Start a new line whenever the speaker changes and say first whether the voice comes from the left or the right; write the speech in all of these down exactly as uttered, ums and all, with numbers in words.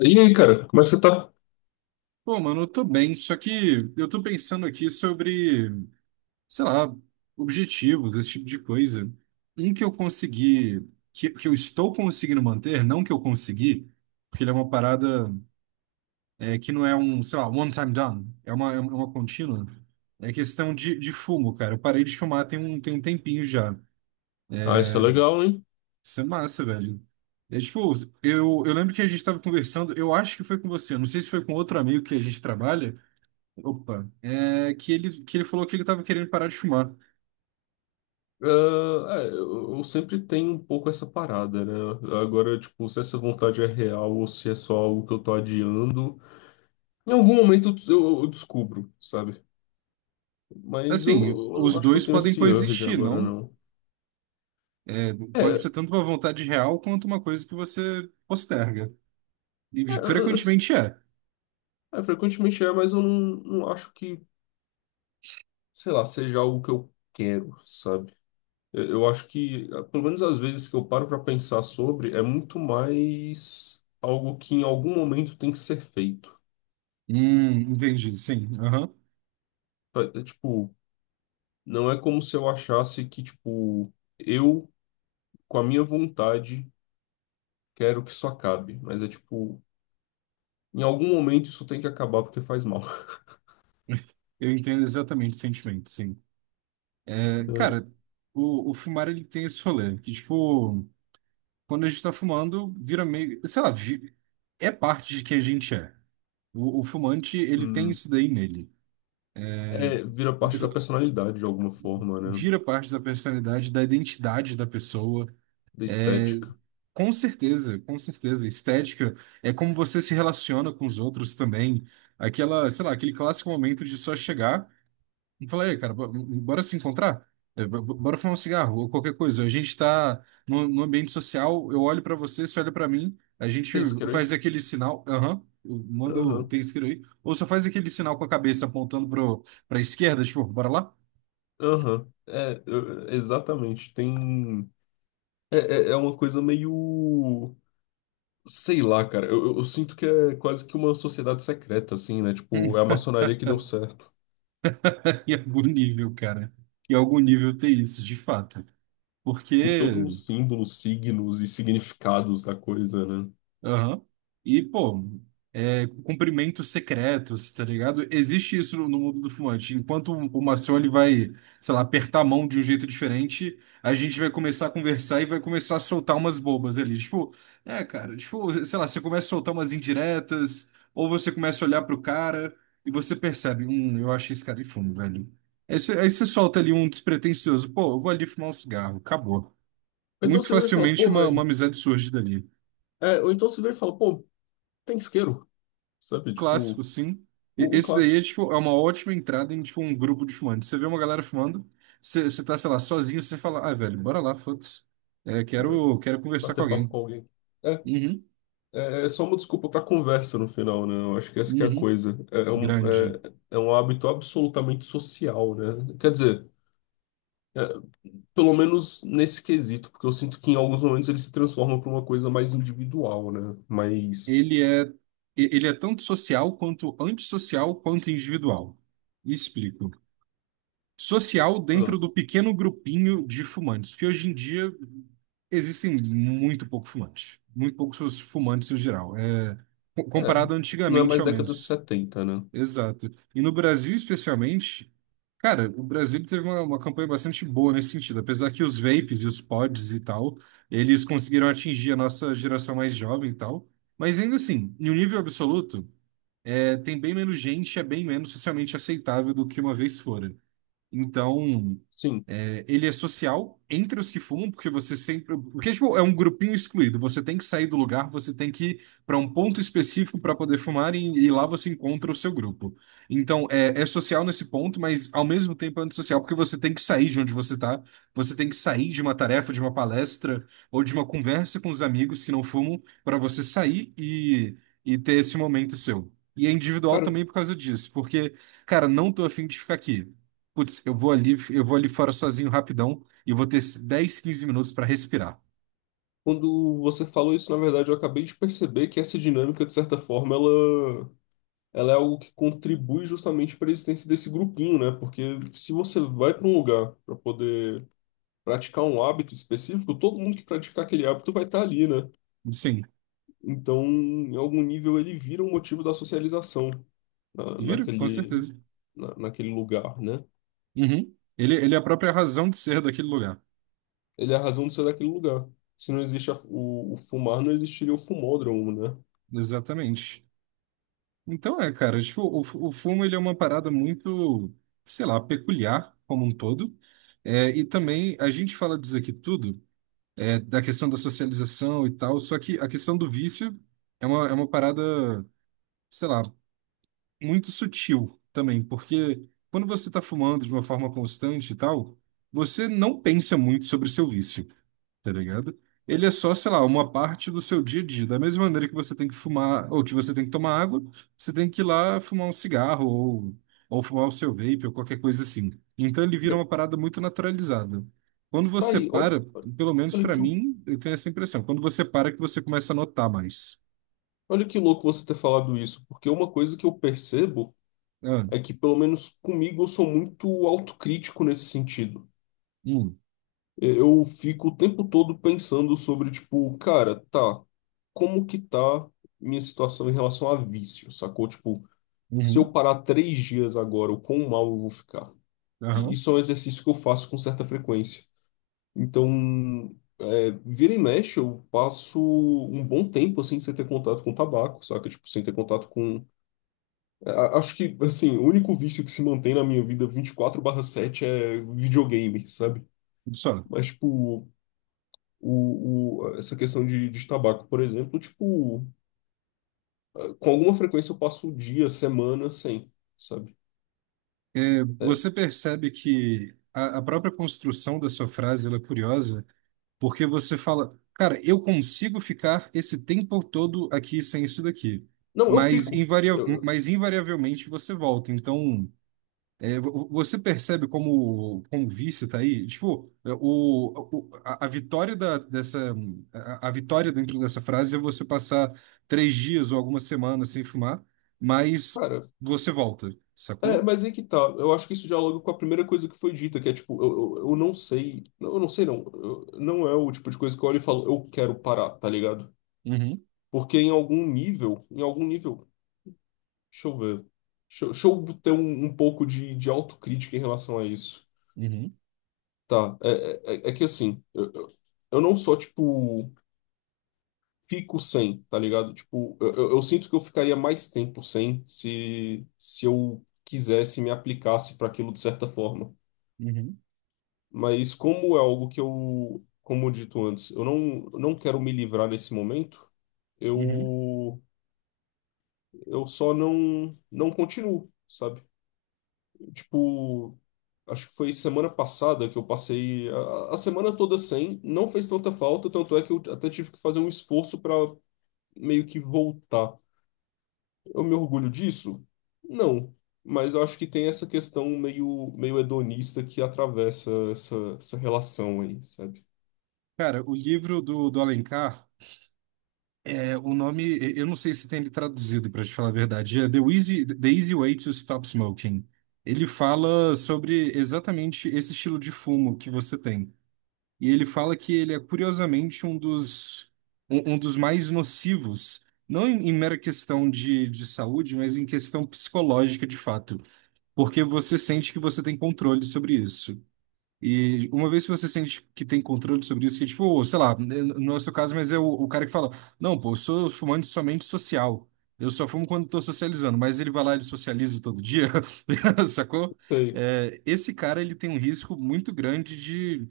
left: E aí, cara, como é que você tá?
right: Pô, mano, eu tô bem, só que eu tô pensando aqui sobre, sei lá, objetivos, esse tipo de coisa. Um que eu consegui, que, que eu estou conseguindo manter, não que eu consegui, porque ele é uma parada é, que não é um, sei lá, one time done, é uma, é uma contínua, é questão de, de fumo, cara. Eu parei de fumar tem um, tem um tempinho já.
left: Ah, isso é legal, hein?
right: Isso é massa, velho. É tipo, eu, eu lembro que a gente tava conversando, eu acho que foi com você, eu não sei se foi com outro amigo que a gente trabalha. Opa, é que ele, que ele falou que ele estava querendo parar de fumar.
left: Ah, é, eu, eu sempre tenho um pouco essa parada, né? Agora, tipo, se essa vontade é real ou se é só algo que eu tô adiando, em algum momento eu, eu descubro, sabe? Mas eu,
right: Assim,
left: eu não
right: os
left: acho que eu
right: dois
left: tenho
right: podem
left: esse urge
right: coexistir,
left: agora,
right: não?
left: não.
right: É, pode ser
left: É,
right: tanto uma vontade real quanto uma coisa que você posterga. E
left: é,
right: frequentemente é.
left: é, Frequentemente é, mas eu não, não acho que, sei lá, seja algo que eu quero, sabe? Eu eu acho que, ah, pelo menos às vezes que eu paro para pensar sobre, é muito mais algo que em algum momento tem que ser feito.
right: Hum, entendi, sim. Aham.
left: Pa- é Tipo, não é como se eu achasse que, tipo, eu, com a minha vontade, quero que isso acabe. Mas é tipo, em algum momento isso tem que acabar porque faz mal.
right: Eu entendo exatamente o sentimento, sim. É, cara,
left: É,
right: o, o fumar ele tem esse rolê, que tipo, quando a gente tá fumando, vira meio, sei lá, vi- é parte de quem a gente é. O, o fumante, ele tem
left: hum.
right: isso daí nele.
left: É, vira parte da personalidade de alguma forma, né?
right: Vira parte da personalidade, da identidade da pessoa.
left: Da
right: É,
left: estética.
right: com certeza, com certeza. Estética é como você se relaciona com os outros também. Aquela, sei lá, aquele clássico momento de só chegar e falar, ei, cara, bo- bora se encontrar? É, bo- bo- bora fumar um cigarro ou qualquer coisa. A gente tá no, no ambiente social, eu olho pra você, você olha pra mim, a gente
left: Tem isqueiro aí?
right: faz aquele sinal, aham, eu mando,
left: Aham,
right: tem escrito aí, ou só faz aquele sinal com a cabeça apontando pro, pra esquerda, tipo, bora lá?
left: aham. É, eu- exatamente. Tem. É, é, é uma coisa meio. Sei lá, cara. Eu, eu- eu sinto que é quase que uma sociedade secreta, assim, né? Tipo, é a maçonaria que deu certo.
right: Em algum nível, cara. Em algum nível tem isso, de fato.
left: Tem todos os
right: Porque.
left: símbolos, signos e significados da coisa, né?
right: Aham. E, pô, é, cumprimentos secretos, tá ligado? Existe isso no no mundo do fumante. Enquanto o o Maciel ele vai, sei lá, apertar a mão de um jeito diferente, a gente vai começar a conversar e vai começar a soltar umas bobas ali. Tipo, é, cara, tipo, sei lá, você começa a soltar umas indiretas, ou você começa a olhar pro cara e você percebe, hum, eu acho que esse cara de fumo, velho. Aí você, aí você solta ali um despretensioso, pô, eu vou ali fumar um cigarro, acabou.
left: Ou então
right: Muito
left: você vira e fala,
right: facilmente
left: pô,
right: uma, uma
left: velho.
right: amizade surge dali.
left: É, ou então você vira e fala, pô, tem isqueiro, sabe?
right: Clássico,
left: Tipo,
right: sim. E
left: o, o
right: esse daí é,
left: clássico.
right: tipo, é uma ótima entrada em tipo, um grupo de fumantes. Você vê uma galera fumando, você você tá, sei lá, sozinho, você fala, ah, velho, bora lá, foda-se. É,
left: ba-
right: quero, quero conversar com
left: Bater papo
right: alguém.
left: com alguém. É,
right: Uhum,
left: é, é só uma desculpa pra conversa no final, né? Eu acho que essa que é a
right: uhum.
left: coisa. É, é um,
right: Grande.
left: é, é um hábito absolutamente social, né? Quer dizer. É, pelo menos nesse quesito, porque eu sinto que em alguns momentos ele se transforma para uma coisa mais individual, né? Mais.
right: Ele é, e- ele é tanto social quanto antissocial quanto individual. Explico. Social
left: Ah,
right: dentro do pequeno grupinho de fumantes, porque hoje em dia existem muito pouco fumantes. Muito poucos fumantes no geral. É, co-
left: é,
right: comparado
left: não é
right: antigamente,
left: mais
right: ao
left: década de
right: menos.
left: setenta, né?
right: Exato. E no Brasil, especialmente, cara, o Brasil teve uma, uma campanha bastante boa nesse sentido. Apesar que os vapes e os pods e tal, eles conseguiram atingir a nossa geração mais jovem e tal. Mas ainda assim, em um nível absoluto, é, tem bem menos gente, é bem menos socialmente aceitável do que uma vez fora. Então,
left: Sim.
right: é, ele é social entre os que fumam, porque você sempre. Porque, tipo, é um grupinho excluído. Você tem que sair do lugar, você tem que ir para um ponto específico para poder fumar e, e lá você encontra o seu grupo. Então, é, é social nesse ponto, mas ao mesmo tempo é antissocial, porque você tem que sair de onde você tá, você tem que sair de uma tarefa, de uma palestra ou de uma conversa com os amigos que não fumam, para você sair e, e ter esse momento seu. E é individual
left: Cara,
right: também por causa disso, porque, cara, não tô afim de ficar aqui. Putz, eu vou ali, eu vou ali fora sozinho rapidão e vou ter dez quinze minutos para respirar.
left: quando você falou isso, na verdade, eu acabei de perceber que essa dinâmica, de certa forma, ela, ela é algo que contribui justamente para a existência desse grupinho, né? Porque se você vai para um lugar para poder praticar um hábito específico, todo mundo que praticar aquele hábito vai estar ali, né?
right: Sim,
left: Então, em algum nível, ele vira um motivo da socialização. na,
right: vira, com
left: naquele,
right: certeza.
left: na, naquele lugar, né?
right: Uhum. Ele, ele é a própria razão de ser daquele lugar.
left: Ele é a razão de ser daquele lugar. Se não existe a- o, o fumar, não existiria o fumódromo, né?
right: Exatamente. Então é, cara, tipo, o, fu- o fumo ele é uma parada muito, sei lá, peculiar como um todo. É, e também a gente fala disso aqui tudo, é, da questão da socialização e tal, só que a questão do vício é uma, é uma parada, sei lá, muito sutil também, porque quando você está fumando de uma forma constante e tal, você não pensa muito sobre o seu vício, tá ligado? Ele é só, sei lá, uma parte do seu dia a dia. Da mesma maneira que você tem que fumar, ou que você tem que tomar água, você tem que ir lá fumar um cigarro, ou, ou fumar o seu vape, ou qualquer coisa assim. Então ele vira uma parada muito naturalizada. Quando
left: Tá
right: você
left: aí, olha,
right: para, pelo menos
left: olha
right: pra
left: que,
right: mim, eu tenho essa impressão. Quando você para, que você começa a notar mais.
left: olha que louco você ter falado isso, porque uma coisa que eu percebo
right: Ah,
left: é que, pelo menos comigo, eu sou muito autocrítico nesse sentido.
right: hum,
left: E- Eu fico o tempo todo pensando sobre, tipo, cara, tá, como que tá minha situação em relação a vício, sacou? Tipo, se eu
right: uhum,
left: parar três dias agora, o quão mal eu vou ficar? E
right: aham,
left: isso é um exercício que eu faço com certa frequência. Então, é, vira e mexe, eu passo um bom tempo assim sem ter contato com tabaco, saca? Tipo, sem ter contato com. É, a- acho que, assim, o único vício que se mantém na minha vida 24 sete é videogame, sabe?
right: só.
left: Mas, tipo. O, o- essa questão de, de tabaco, por exemplo, tipo, com alguma frequência eu passo o dia, semana sem, sabe? É,
right: Você percebe que a, a própria construção da sua frase ela é curiosa, porque você fala, cara, eu consigo ficar esse tempo todo aqui sem isso daqui,
left: não, eu
right: mas,
left: fico.
right: invaria
left: Eu,
right: mas invariavelmente você volta. Então, é, vo- você percebe como, como o vício tá aí? Tipo, é, o, o- a, a vitória da, dessa, a, a vitória dentro dessa frase é você passar três dias ou algumas semanas sem fumar, mas
left: cara,
right: você volta,
left: é,
right: sacou?
left: mas aí que tá. Eu acho que isso dialoga com a primeira coisa que foi dita, que é tipo, eu, eu, eu não sei. não, Eu não sei, não. Eu- não é o tipo de coisa que eu olho e falo, eu quero parar, tá ligado?
right: Uhum,
left: Porque em algum nível, em algum nível, deixa eu ver. Deixa, eu deixa eu ter um, um pouco de, de autocrítica em relação a isso.
right: uhum.
left: Tá, é, é, é é que assim, eu, eu, eu não só, tipo, fico sem, tá ligado? Tipo, eu, eu eu sinto que eu ficaria mais tempo sem se, se eu quisesse e me aplicasse pra aquilo de certa forma.
right: Uhum,
left: Mas como é algo que eu, como dito antes, eu não, eu não quero me livrar nesse momento,
right: uhum.
left: eu, eu só não, não continuo, sabe? Tipo, acho que foi semana passada que eu passei a, a semana toda sem, não fez tanta falta, tanto é que eu até tive que fazer um esforço para meio que voltar. Eu me orgulho disso? Não. Mas eu acho que tem essa questão meio, meio hedonista que atravessa essa, essa relação aí, sabe?
right: Cara, o livro do, do Alencar, é, o nome, e- eu não sei se tem ele traduzido, para te falar a verdade, é The Easy, The Easy Way to Stop Smoking. Ele fala sobre exatamente esse estilo de fumo que você tem. E ele fala que ele é curiosamente um dos, um, um dos mais nocivos, não em, em mera questão de, de saúde, mas em questão psicológica de fato, porque você sente que você tem controle sobre isso. E uma vez que você sente que tem controle sobre isso, que tipo, sei lá, não é o seu caso, mas é o, o cara que fala, não, pô, eu sou fumante somente social. Eu só fumo quando tô socializando, mas ele vai lá, e ele socializa todo dia, sacou?
left: Sei.
right: É, esse cara, ele tem um risco muito grande de,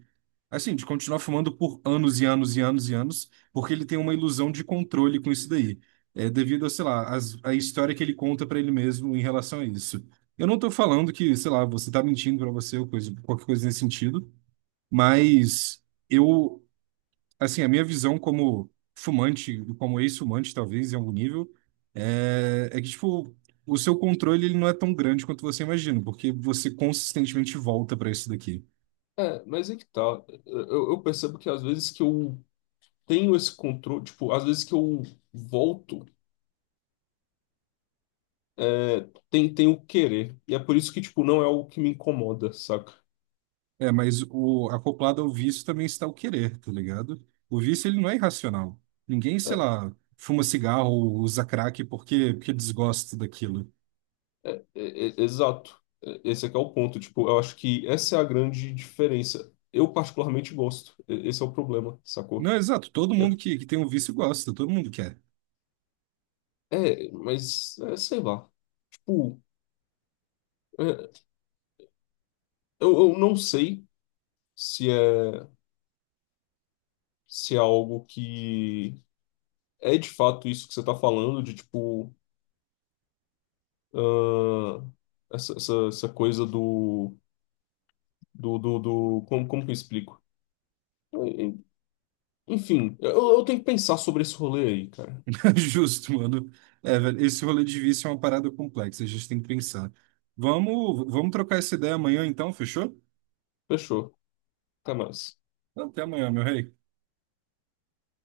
right: assim, de continuar fumando por anos e anos e anos e anos, porque ele tem uma ilusão de controle com isso daí. É devido a, sei lá, as- a história que ele conta pra ele mesmo em relação a isso. Eu não tô falando que, sei lá, você tá mentindo pra você ou coisa, qualquer coisa nesse sentido, mas eu, assim, a minha visão como fumante, como ex-fumante, talvez, em algum nível, é, é que, tipo, o seu controle ele não é tão grande quanto você imagina, porque você consistentemente volta pra isso daqui.
left: É, mas é que tá. Eu, eu percebo que às vezes que eu tenho esse controle, tipo, às vezes que eu volto, é, tem, tem o querer. E é por isso que, tipo, não é algo que me incomoda, saca?
right: É, mas o acoplado ao vício também está o querer, tá ligado? O vício ele não é irracional. Ninguém,
left: É,
right: sei lá, fuma cigarro ou usa crack porque, porque desgosta daquilo.
left: é, é, é- exato. É, esse aqui é o ponto. Tipo, eu acho que essa é a grande diferença. Eu particularmente gosto. E- Esse é o problema, sacou?
right: Não, exato. Todo
left: É,
right: mundo que, que tem um vício gosta, todo mundo quer.
left: é, mas, é, sei lá. Tipo, é, eu, eu não sei se é, se é algo que é de fato isso que você tá falando, de tipo, ah, essa, essa, essa coisa do, do, do, do- como, como que eu explico? Enfim, eu, eu tenho que pensar sobre esse rolê aí, cara.
right: Justo, mano. É, velho, esse rolê de vício é uma parada complexa, a gente tem que pensar. Vamos, vamos trocar essa ideia amanhã então, fechou?
left: Fechou. Até mais.
right: Então, até amanhã, meu rei.